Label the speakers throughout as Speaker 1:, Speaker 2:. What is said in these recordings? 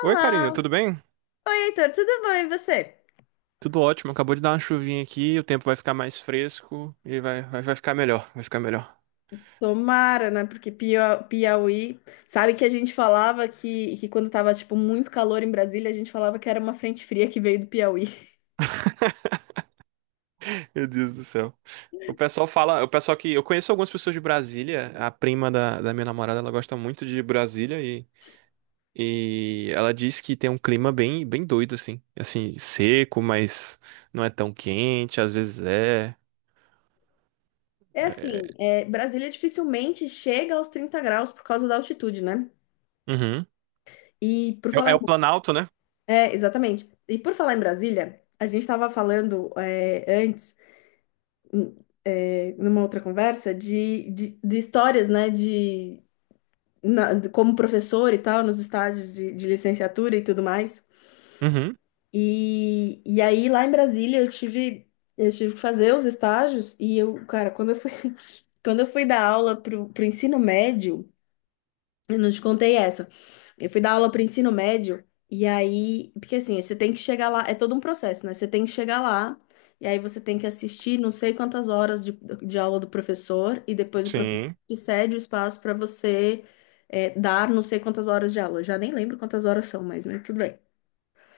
Speaker 1: Oi, Karina, tudo bem?
Speaker 2: Oi, Heitor, tudo bom? E você?
Speaker 1: Tudo ótimo. Acabou de dar uma chuvinha aqui, o tempo vai ficar mais fresco e vai ficar melhor, vai ficar melhor.
Speaker 2: Tomara, né? Porque Piauí. Sabe que a gente falava que quando tava, tipo, muito calor em Brasília, a gente falava que era uma frente fria que veio do Piauí.
Speaker 1: Meu Deus do céu. O pessoal fala, o pessoal que eu conheço algumas pessoas de Brasília, a prima da minha namorada, ela gosta muito de Brasília e ela diz que tem um clima bem, bem doido assim, assim, seco, mas não é tão quente, às vezes é.
Speaker 2: É assim, é, Brasília dificilmente chega aos 30 graus por causa da altitude, né?
Speaker 1: Uhum.
Speaker 2: E por
Speaker 1: É,
Speaker 2: falar
Speaker 1: é o
Speaker 2: em...
Speaker 1: Planalto, né?
Speaker 2: É, exatamente. E por falar em Brasília, a gente estava falando antes, n- é, numa outra conversa, de histórias, né? De, como professor e tal, nos estágios de licenciatura e tudo mais.
Speaker 1: Uhum.
Speaker 2: E aí, lá em Brasília, eu tive que fazer os estágios e eu, cara, quando eu fui, quando eu fui dar aula pro ensino médio, eu não te contei essa. Eu fui dar aula para ensino médio, e aí, porque assim, você tem que chegar lá, é todo um processo, né? Você tem que chegar lá, e aí você tem que assistir não sei quantas horas de aula do professor, e depois o professor
Speaker 1: Sim.
Speaker 2: te cede o espaço para você dar não sei quantas horas de aula. Eu já nem lembro quantas horas são, mas né, tudo bem.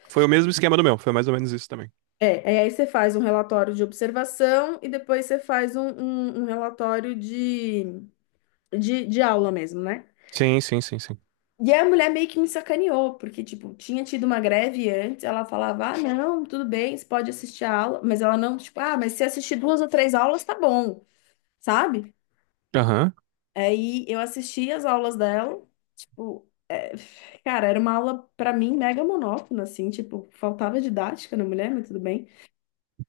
Speaker 1: Foi o mesmo esquema do meu, foi mais ou menos isso também.
Speaker 2: É, e aí você faz um relatório de observação e depois você faz um relatório de aula mesmo, né?
Speaker 1: Sim, sim, sim, sim.
Speaker 2: E a mulher meio que me sacaneou, porque, tipo, tinha tido uma greve antes, ela falava, ah, não, tudo bem, você pode assistir a aula, mas ela não, tipo, ah, mas se assistir duas ou três aulas, tá bom, sabe?
Speaker 1: Aham.
Speaker 2: Aí eu assisti as aulas dela, tipo, é, cara, era uma aula, pra mim, mega monótona, assim, tipo, faltava didática na mulher, mas tudo bem.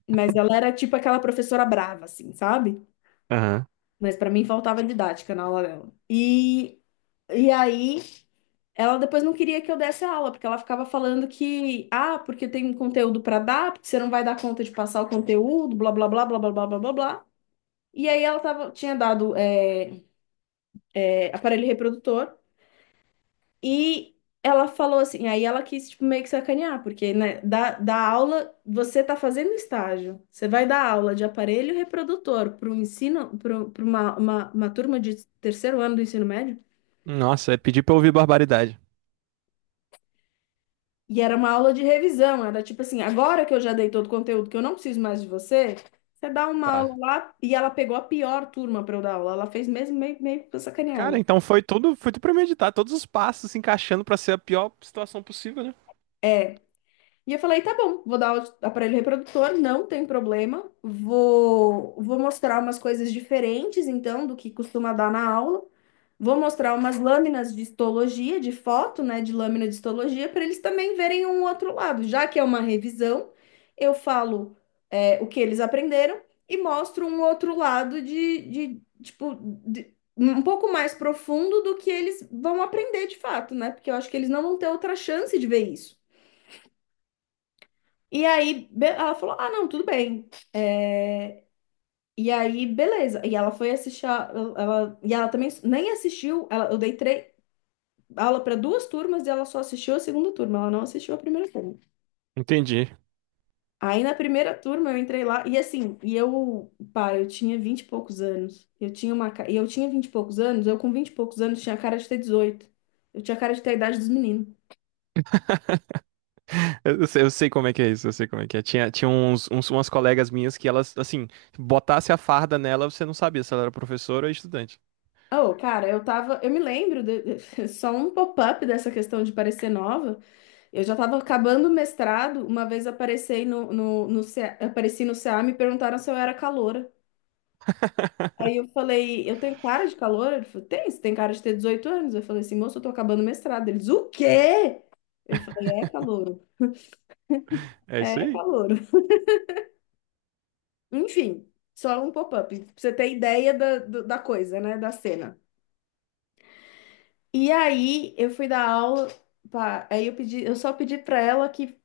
Speaker 2: Mas ela era, tipo, aquela professora brava, assim, sabe?
Speaker 1: Aham.
Speaker 2: Mas pra mim faltava didática na aula dela. E aí ela depois não queria que eu desse a aula, porque ela ficava falando que, ah, porque tem um conteúdo pra dar, porque você não vai dar conta de passar o conteúdo, blá blá blá blá blá blá blá blá. Blá. E aí ela tava, tinha dado aparelho reprodutor. E ela falou assim, aí ela quis tipo, meio que sacanear, porque né, da aula você tá fazendo estágio. Você vai dar aula de aparelho reprodutor para ensino, para uma turma de terceiro ano do ensino médio.
Speaker 1: Nossa, é pedir pra eu ouvir barbaridade.
Speaker 2: E era uma aula de revisão, era tipo assim, agora que eu já dei todo o conteúdo, que eu não preciso mais de você, você dá uma aula
Speaker 1: Tá.
Speaker 2: lá, e ela pegou a pior turma para eu dar aula. Ela fez mesmo meio pra sacanear,
Speaker 1: Cara,
Speaker 2: né?
Speaker 1: então foi tudo premeditado, todos os passos se encaixando pra ser a pior situação possível, né?
Speaker 2: É, e eu falei, tá bom, vou dar o aparelho reprodutor, não tem problema. Vou mostrar umas coisas diferentes, então, do que costuma dar na aula. Vou mostrar umas lâminas de histologia, de foto, né, de lâmina de histologia, para eles também verem um outro lado. Já que é uma revisão, eu falo, é, o que eles aprenderam e mostro um outro lado de tipo, um pouco mais profundo do que eles vão aprender de fato, né? Porque eu acho que eles não vão ter outra chance de ver isso. E aí ela falou: Ah, não, tudo bem. É, e aí, beleza. E ela foi assistir. Ela... E ela também nem assistiu. Ela... Aula para duas turmas e ela só assistiu a segunda turma. Ela não assistiu a primeira turma.
Speaker 1: Entendi.
Speaker 2: Aí na primeira turma eu entrei lá e assim, e eu, pá, eu tinha vinte e poucos anos. Eu tinha uma, ca- e eu tinha vinte e poucos anos, eu com vinte e poucos anos tinha a cara de ter 18. Eu tinha a cara de ter a idade dos meninos.
Speaker 1: Eu sei como é que é isso, eu sei como é que é. Tinha, tinha umas colegas minhas que elas, assim, botasse a farda nela, você não sabia se ela era professora ou estudante.
Speaker 2: Oh, cara, eu tava, eu me lembro de- só um pop-up dessa questão de parecer nova. Eu já estava acabando o mestrado, uma vez apareci CA, apareci no CA, me perguntaram se eu era caloura. Aí eu falei, eu tenho cara de caloura? Ele falou, tem, você tem cara de ter 18 anos. Eu falei assim, moço, eu tô acabando o mestrado. Eles, o quê? Eu falei, é calouro,
Speaker 1: É isso
Speaker 2: é
Speaker 1: aí.
Speaker 2: calouro. Enfim, só um pop-up, pra você ter ideia da coisa, né, da cena. E aí eu fui dar aula, pá, aí eu pedi, eu só pedi pra ela que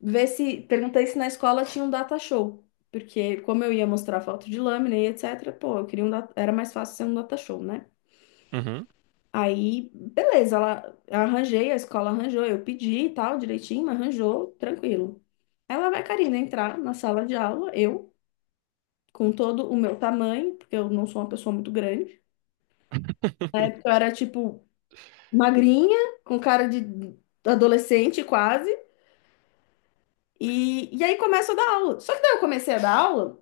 Speaker 2: ver se perguntei se na escola tinha um data show, porque como eu ia mostrar foto de lâmina e etc, pô, eu queria um data, era mais fácil ser um data show, né?
Speaker 1: Uhum.
Speaker 2: Aí, beleza, ela eu arranjei, a escola arranjou, eu pedi e tal, direitinho, mas arranjou, tranquilo. Ela vai, Karina, entrar na sala de aula, eu, com todo o meu tamanho, porque eu não sou uma pessoa muito grande. Na época eu era, tipo, magrinha, com cara de adolescente quase. E aí começa a dar aula. Só que daí eu comecei a dar aula.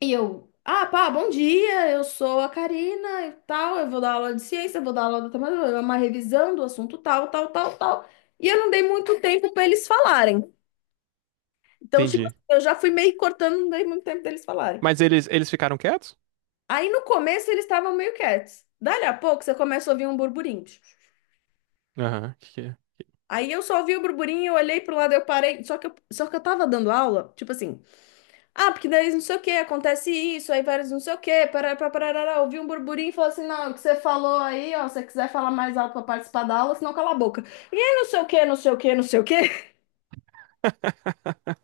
Speaker 2: E eu, ah, pá, bom dia, eu sou a Karina e tal, eu vou dar aula de ciência, eu vou dar aula de matemática, uma revisão do assunto tal, tal, tal, tal. E eu não dei muito tempo para eles falarem. Então, tipo,
Speaker 1: Entendi.
Speaker 2: eu já fui meio cortando, não dei muito tempo deles falarem.
Speaker 1: Mas eles ficaram quietos?
Speaker 2: Aí no começo eles estavam meio quietos. Dali a pouco você começa a ouvir um burburinho.
Speaker 1: Aham, que é?
Speaker 2: Aí eu só ouvi o burburinho, eu olhei pro lado, eu parei. Só que eu tava dando aula, tipo assim, ah, porque daí não sei o que, acontece isso, aí vários não sei o que, parará, parará, ouvi um burburinho e falou assim, não, o que você falou aí, ó, se você quiser falar mais alto pra participar da aula, senão cala a boca. E aí não sei o que, não sei o que, não sei o que.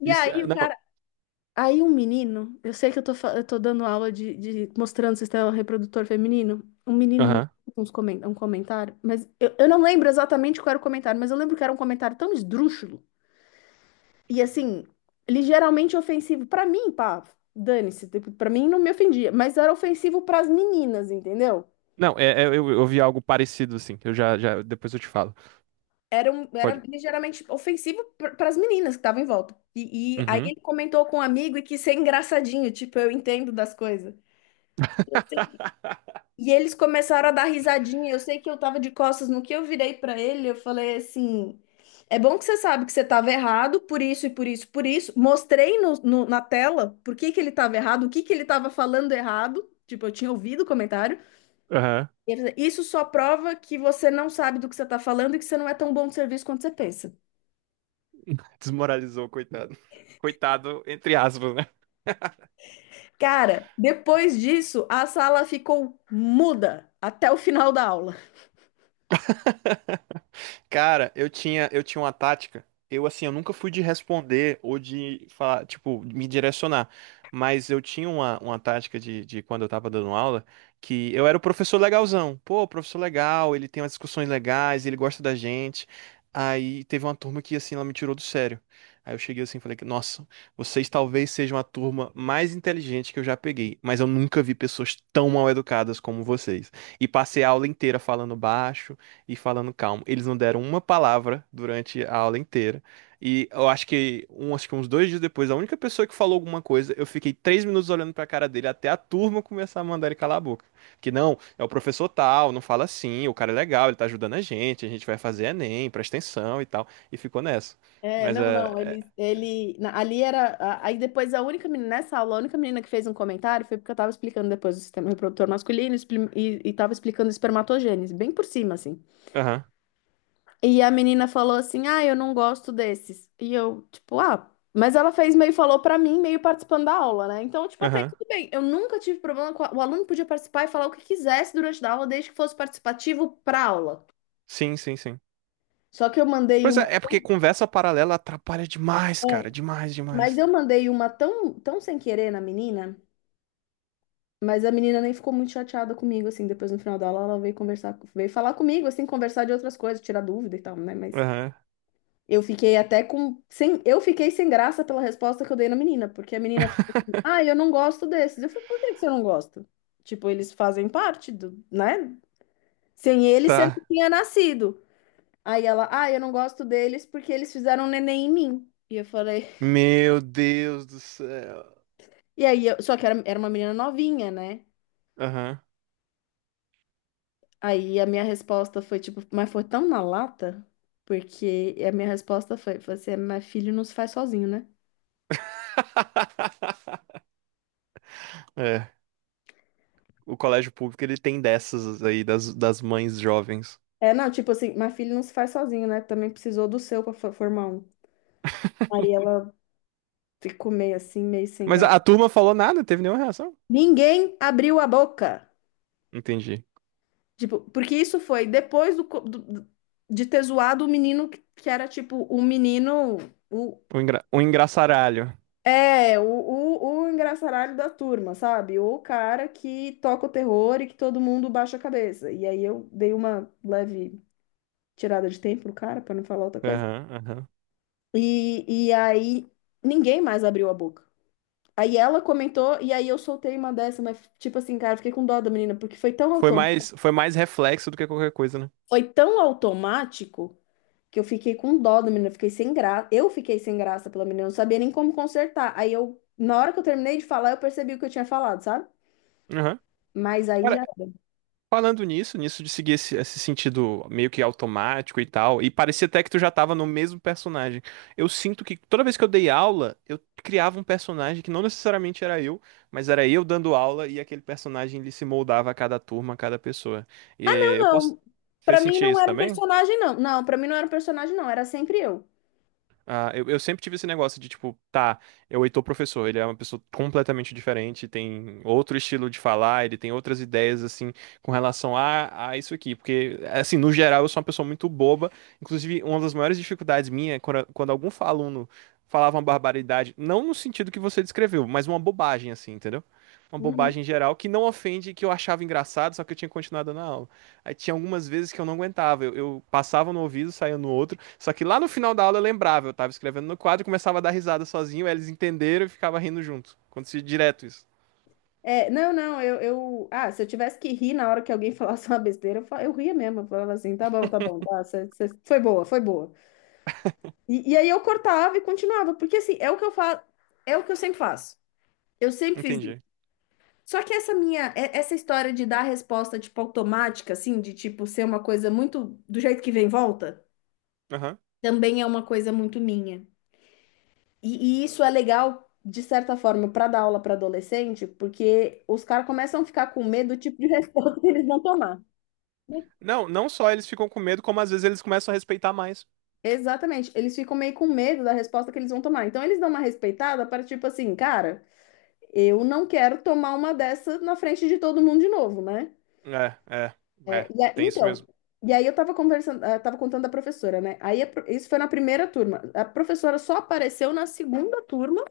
Speaker 2: E
Speaker 1: Isso,
Speaker 2: aí
Speaker 1: é-
Speaker 2: o
Speaker 1: não,
Speaker 2: cara, aí um menino, eu sei que eu tô, eu tô dando aula de mostrando sistema reprodutor feminino, um menino me
Speaker 1: aham.
Speaker 2: fez um comentário, mas eu não lembro exatamente qual era o comentário, mas eu lembro que era um comentário tão esdrúxulo. E assim, ligeiramente ofensivo pra mim, pá, dane-se, tipo, pra mim não me ofendia, mas era ofensivo pras meninas, entendeu?
Speaker 1: Não, eu vi algo parecido, assim. Eu já, já, depois eu te falo.
Speaker 2: Era, um, era
Speaker 1: Pode.
Speaker 2: ligeiramente ofensivo para as meninas que estavam em volta. E aí
Speaker 1: Uhum.
Speaker 2: ele comentou com um amigo e quis ser engraçadinho, tipo, eu entendo das coisas. E eles começaram a dar risadinha. Eu sei que eu tava de costas, no que eu virei pra ele, eu falei assim: é bom que você sabe que você tava errado, por isso e por isso, por isso. Mostrei na tela por que que ele tava errado, o que que ele tava falando errado. Tipo, eu tinha ouvido o comentário.
Speaker 1: Aham.
Speaker 2: E ele falou, isso só prova que você não sabe do que você tá falando e que você não é tão bom de serviço quanto você pensa.
Speaker 1: Desmoralizou, coitado. Coitado, entre aspas, né?
Speaker 2: Cara, depois disso, a sala ficou muda até o final da aula.
Speaker 1: Cara, eu tinha uma tática. Eu, assim, eu nunca fui de responder ou de falar, tipo, me direcionar. Mas eu tinha uma tática de quando eu tava dando aula, que eu era o professor legalzão. Pô, professor legal, ele tem umas discussões legais, ele gosta da gente. Aí teve uma turma que, assim, ela me tirou do sério. Aí eu cheguei assim e falei que, nossa, vocês talvez sejam a turma mais inteligente que eu já peguei, mas eu nunca vi pessoas tão mal educadas como vocês. E passei a aula inteira falando baixo e falando calmo. Eles não deram uma palavra durante a aula inteira. E eu acho que, acho que uns 2 dias depois, a única pessoa que falou alguma coisa, eu fiquei 3 minutos olhando pra cara dele até a turma começar a mandar ele calar a boca. Que não, é o professor tal, não fala assim, o cara é legal, ele tá ajudando a gente vai fazer Enem, presta atenção e tal. E ficou nessa.
Speaker 2: É,
Speaker 1: Mas é.
Speaker 2: não, não,
Speaker 1: é-
Speaker 2: ali era, aí depois a única menina, nessa aula, a única menina que fez um comentário foi porque eu tava explicando depois o sistema reprodutor masculino e tava explicando espermatogênese, bem por cima, assim.
Speaker 1: Aham,
Speaker 2: E a menina falou assim, ah, eu não gosto desses. E eu, tipo, ah, mas ela fez meio, falou pra mim, meio participando da aula, né? Então, tipo, até aí
Speaker 1: aham.
Speaker 2: tudo bem, eu nunca tive problema com, o aluno podia participar e falar o que quisesse durante a aula, desde que fosse participativo pra aula.
Speaker 1: Sim, sim, sim.
Speaker 2: Só que eu mandei
Speaker 1: Pois
Speaker 2: uma...
Speaker 1: é, é porque conversa paralela atrapalha demais, cara.
Speaker 2: É,
Speaker 1: Demais,
Speaker 2: mas
Speaker 1: demais.
Speaker 2: eu mandei uma tão, tão sem querer na menina. Mas a menina nem ficou muito chateada comigo, assim. Depois, no final da aula, ela veio conversar, veio falar comigo, assim, conversar de outras coisas, tirar dúvida e tal, né? Mas
Speaker 1: Aham.
Speaker 2: eu fiquei até com, sem, eu fiquei sem graça pela resposta que eu dei na menina, porque a menina falou assim, ah, eu não gosto desses. Eu falei, por que que você não gosta? Tipo, eles fazem parte do, né? Sem eles, você
Speaker 1: Tá.
Speaker 2: não tinha nascido. Aí ela, ah, eu não gosto deles porque eles fizeram um neném em mim. E eu falei,
Speaker 1: Meu Deus do céu.
Speaker 2: e aí, só que era, era uma menina novinha, né?
Speaker 1: Aham.
Speaker 2: Aí a minha resposta foi tipo, mas foi tão na lata, porque a minha resposta foi, você, mas filho não se faz sozinho, né?
Speaker 1: É, o colégio público ele tem dessas aí das mães jovens.
Speaker 2: É, não, tipo assim, mas filho não se faz sozinho, né? Também precisou do seu pra formar um. Aí ela ficou meio assim, meio sem
Speaker 1: Mas
Speaker 2: graça.
Speaker 1: a turma falou nada, não teve nenhuma reação.
Speaker 2: Ninguém abriu a boca.
Speaker 1: Entendi.
Speaker 2: Tipo, porque isso foi depois do, co- do- do- de ter zoado o menino que era tipo o menino, o,
Speaker 1: Um engraçaralho.
Speaker 2: é, o engraçaralho da turma, sabe? Ou o cara que toca o terror e que todo mundo baixa a cabeça. E aí eu dei uma leve tirada de tempo pro cara, pra não falar outra coisa.
Speaker 1: Aham, aham.
Speaker 2: E aí ninguém mais abriu a boca. Aí ela comentou, e aí eu soltei uma dessa, mas tipo assim, cara, eu fiquei com dó da menina, porque
Speaker 1: Foi mais reflexo do que qualquer coisa, né?
Speaker 2: foi tão automático que eu fiquei com dó da menina, eu fiquei sem graça. Eu fiquei sem graça pela menina, eu não sabia nem como consertar. Aí eu, na hora que eu terminei de falar, eu percebi o que eu tinha falado, sabe?
Speaker 1: Aham.
Speaker 2: Mas aí
Speaker 1: Cara,
Speaker 2: já era.
Speaker 1: falando nisso, nisso de seguir esse, esse sentido meio que automático e tal, e parecia até que tu já tava no mesmo personagem. Eu sinto que toda vez que eu dei aula, eu criava um personagem que não necessariamente era eu, mas era eu dando aula e aquele personagem ele se moldava a cada turma, a cada pessoa. E
Speaker 2: Não,
Speaker 1: eu posso.
Speaker 2: não,
Speaker 1: Você
Speaker 2: pra mim
Speaker 1: sentia
Speaker 2: não
Speaker 1: isso
Speaker 2: era um
Speaker 1: também?
Speaker 2: personagem, não. Não, pra mim não era um personagem, não. Era sempre eu.
Speaker 1: Ah, eu sempre tive esse negócio de, tipo, tá, é o Heitor professor, ele é uma pessoa completamente diferente, tem outro estilo de falar, ele tem outras ideias, assim, com relação a isso aqui. Porque, assim, no geral, eu sou uma pessoa muito boba. Inclusive, uma das maiores dificuldades minha é quando, quando algum aluno falava uma barbaridade, não no sentido que você descreveu, mas uma bobagem, assim, entendeu? Uma
Speaker 2: Uhum.
Speaker 1: bobagem geral que não ofende, que eu achava engraçado, só que eu tinha continuado na aula. Aí tinha algumas vezes que eu não aguentava, eu passava no ouvido, saía no outro. Só que lá no final da aula eu lembrava, eu tava escrevendo no quadro, e começava a dar risada sozinho, aí eles entenderam e ficava rindo junto. Acontecia direto isso.
Speaker 2: É, não, não, eu, eu. Ah, se eu tivesse que rir na hora que alguém falasse uma besteira, eu ria mesmo. Eu falava assim, tá bom, foi boa, foi boa. E aí eu cortava e continuava, porque assim, é o que eu faço, é o que eu sempre faço. Eu sempre fiz isso.
Speaker 1: Entendi.
Speaker 2: Só que essa minha, essa história de dar resposta, tipo, automática, assim, de tipo ser uma coisa muito do jeito que vem e volta,
Speaker 1: Aham.
Speaker 2: também é uma coisa muito minha. E isso é legal, de certa forma, para dar aula para adolescente, porque os caras começam a ficar com medo do tipo de resposta que eles vão tomar.
Speaker 1: Não, não só eles ficam com medo, como às vezes eles começam a respeitar mais.
Speaker 2: Exatamente, eles ficam meio com medo da resposta que eles vão tomar. Então, eles dão uma respeitada para tipo assim, cara, eu não quero tomar uma dessa na frente de todo mundo de novo, né?
Speaker 1: É, é,
Speaker 2: É,
Speaker 1: é. Tem isso
Speaker 2: então,
Speaker 1: mesmo.
Speaker 2: e aí eu tava conversando, tava contando da professora, né? Isso foi na primeira turma. A professora só apareceu na segunda turma.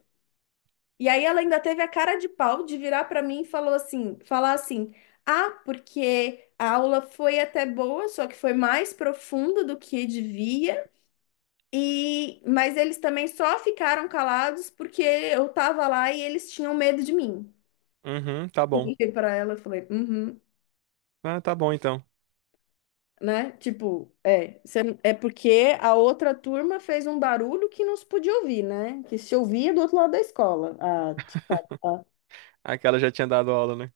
Speaker 2: E aí ela ainda teve a cara de pau de virar para mim e falar assim: "Ah, porque a aula foi até boa, só que foi mais profunda do que devia. E mas eles também só ficaram calados porque eu tava lá e eles tinham medo de mim".
Speaker 1: Uhum, tá bom.
Speaker 2: Olhei para ela e falei: "Uhum",
Speaker 1: Ah, tá bom então.
Speaker 2: né? Tipo, é porque a outra turma fez um barulho que não se podia ouvir, né? Que se ouvia do outro lado da escola. Ah, tipo, tá, tá.
Speaker 1: Aquela já tinha dado aula, né?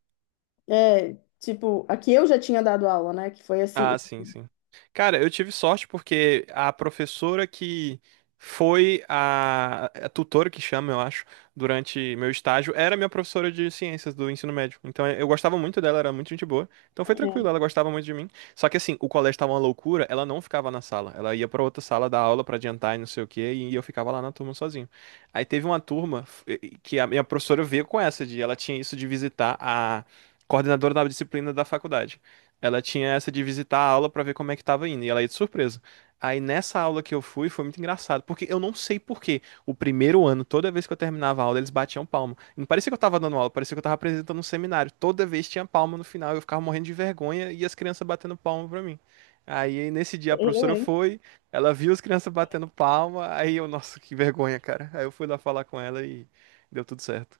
Speaker 2: É, tipo, aqui eu já tinha dado aula, né? Que foi assim.
Speaker 1: Ah, sim, sim. Cara, eu tive sorte porque a professora que foi a tutora que chama, eu acho, durante meu estágio, era minha professora de ciências do ensino médio. Então eu gostava muito dela, era muito gente boa. Então foi tranquilo,
Speaker 2: É,
Speaker 1: ela gostava muito de mim. Só que assim, o colégio tava uma loucura, ela não ficava na sala. Ela ia pra outra sala dar aula pra adiantar e não sei o quê, e eu ficava lá na turma sozinho. Aí teve uma turma f- que a minha professora veio com essa de, ela tinha isso de visitar a coordenadora da disciplina da faculdade. Ela tinha essa de visitar a aula pra ver como é que tava indo, e ela ia de surpresa. Aí nessa aula que eu fui, foi muito engraçado, porque eu não sei por quê. O primeiro ano, toda vez que eu terminava a aula, eles batiam palma. Não parecia que eu tava dando aula, parecia que eu tava apresentando um seminário. Toda vez tinha palma no final, eu ficava morrendo de vergonha e as crianças batendo palma pra mim. Aí nesse dia a
Speaker 2: eu,
Speaker 1: professora
Speaker 2: hein?
Speaker 1: foi, ela viu as crianças batendo palma, aí eu, nossa, que vergonha, cara. Aí eu fui lá falar com ela e deu tudo certo.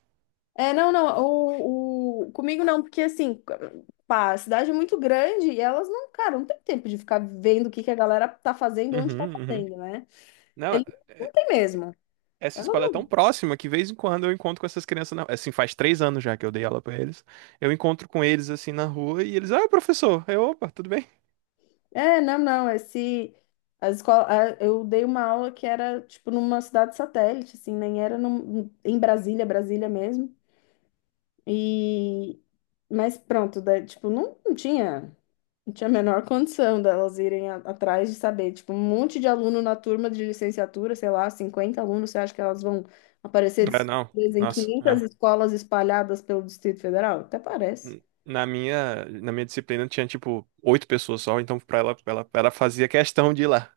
Speaker 2: É, não, não, comigo não, porque assim, pá, a cidade é muito grande e elas não, cara, não tem tempo de ficar vendo o que que a galera tá fazendo, onde tá
Speaker 1: Uhum, uhum.
Speaker 2: fazendo, né?
Speaker 1: Não,
Speaker 2: Eles não
Speaker 1: é,
Speaker 2: tem mesmo.
Speaker 1: essa
Speaker 2: Eu
Speaker 1: escola é tão
Speaker 2: não-
Speaker 1: próxima que, de vez em quando, eu encontro com essas crianças na... Assim, faz 3 anos já que eu dei aula pra eles. Eu encontro com eles, assim, na rua e eles... Ah, professor! Eu, opa, tudo bem?
Speaker 2: É, não, não, esse. As escola, eu dei uma aula que era, tipo, numa cidade satélite, assim, nem era em Brasília, Brasília mesmo. E. Mas pronto, tipo, não, não tinha. Não tinha a menor condição delas irem atrás de saber. Tipo, um monte de aluno na turma de licenciatura, sei lá, 50 alunos, você acha que elas vão aparecer de
Speaker 1: Ah, não.
Speaker 2: surpresa em
Speaker 1: Nossa.
Speaker 2: 500
Speaker 1: Ah.
Speaker 2: escolas espalhadas pelo Distrito Federal? Até parece.
Speaker 1: Na minha disciplina tinha, tipo, 8 pessoas só. Então, pra ela fazia questão de ir lá.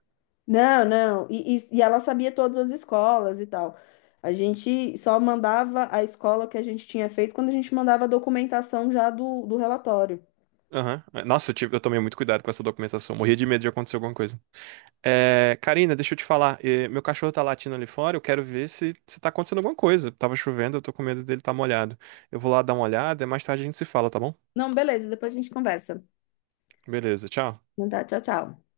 Speaker 2: Não, não. E ela sabia todas as escolas e tal. A gente só mandava a escola que a gente tinha feito quando a gente mandava a documentação já do relatório.
Speaker 1: Aham. Nossa, eu tomei muito cuidado com essa documentação. Morria de medo de acontecer alguma coisa. É, Karina, deixa eu te falar. Meu cachorro tá latindo ali fora. Eu quero ver se, se tá acontecendo alguma coisa. Tava chovendo, eu tô com medo dele tá molhado. Eu vou lá dar uma olhada. Mais tarde a gente se fala, tá bom?
Speaker 2: Não, beleza, depois a gente conversa.
Speaker 1: Beleza, tchau.
Speaker 2: Então tá, tchau, tchau.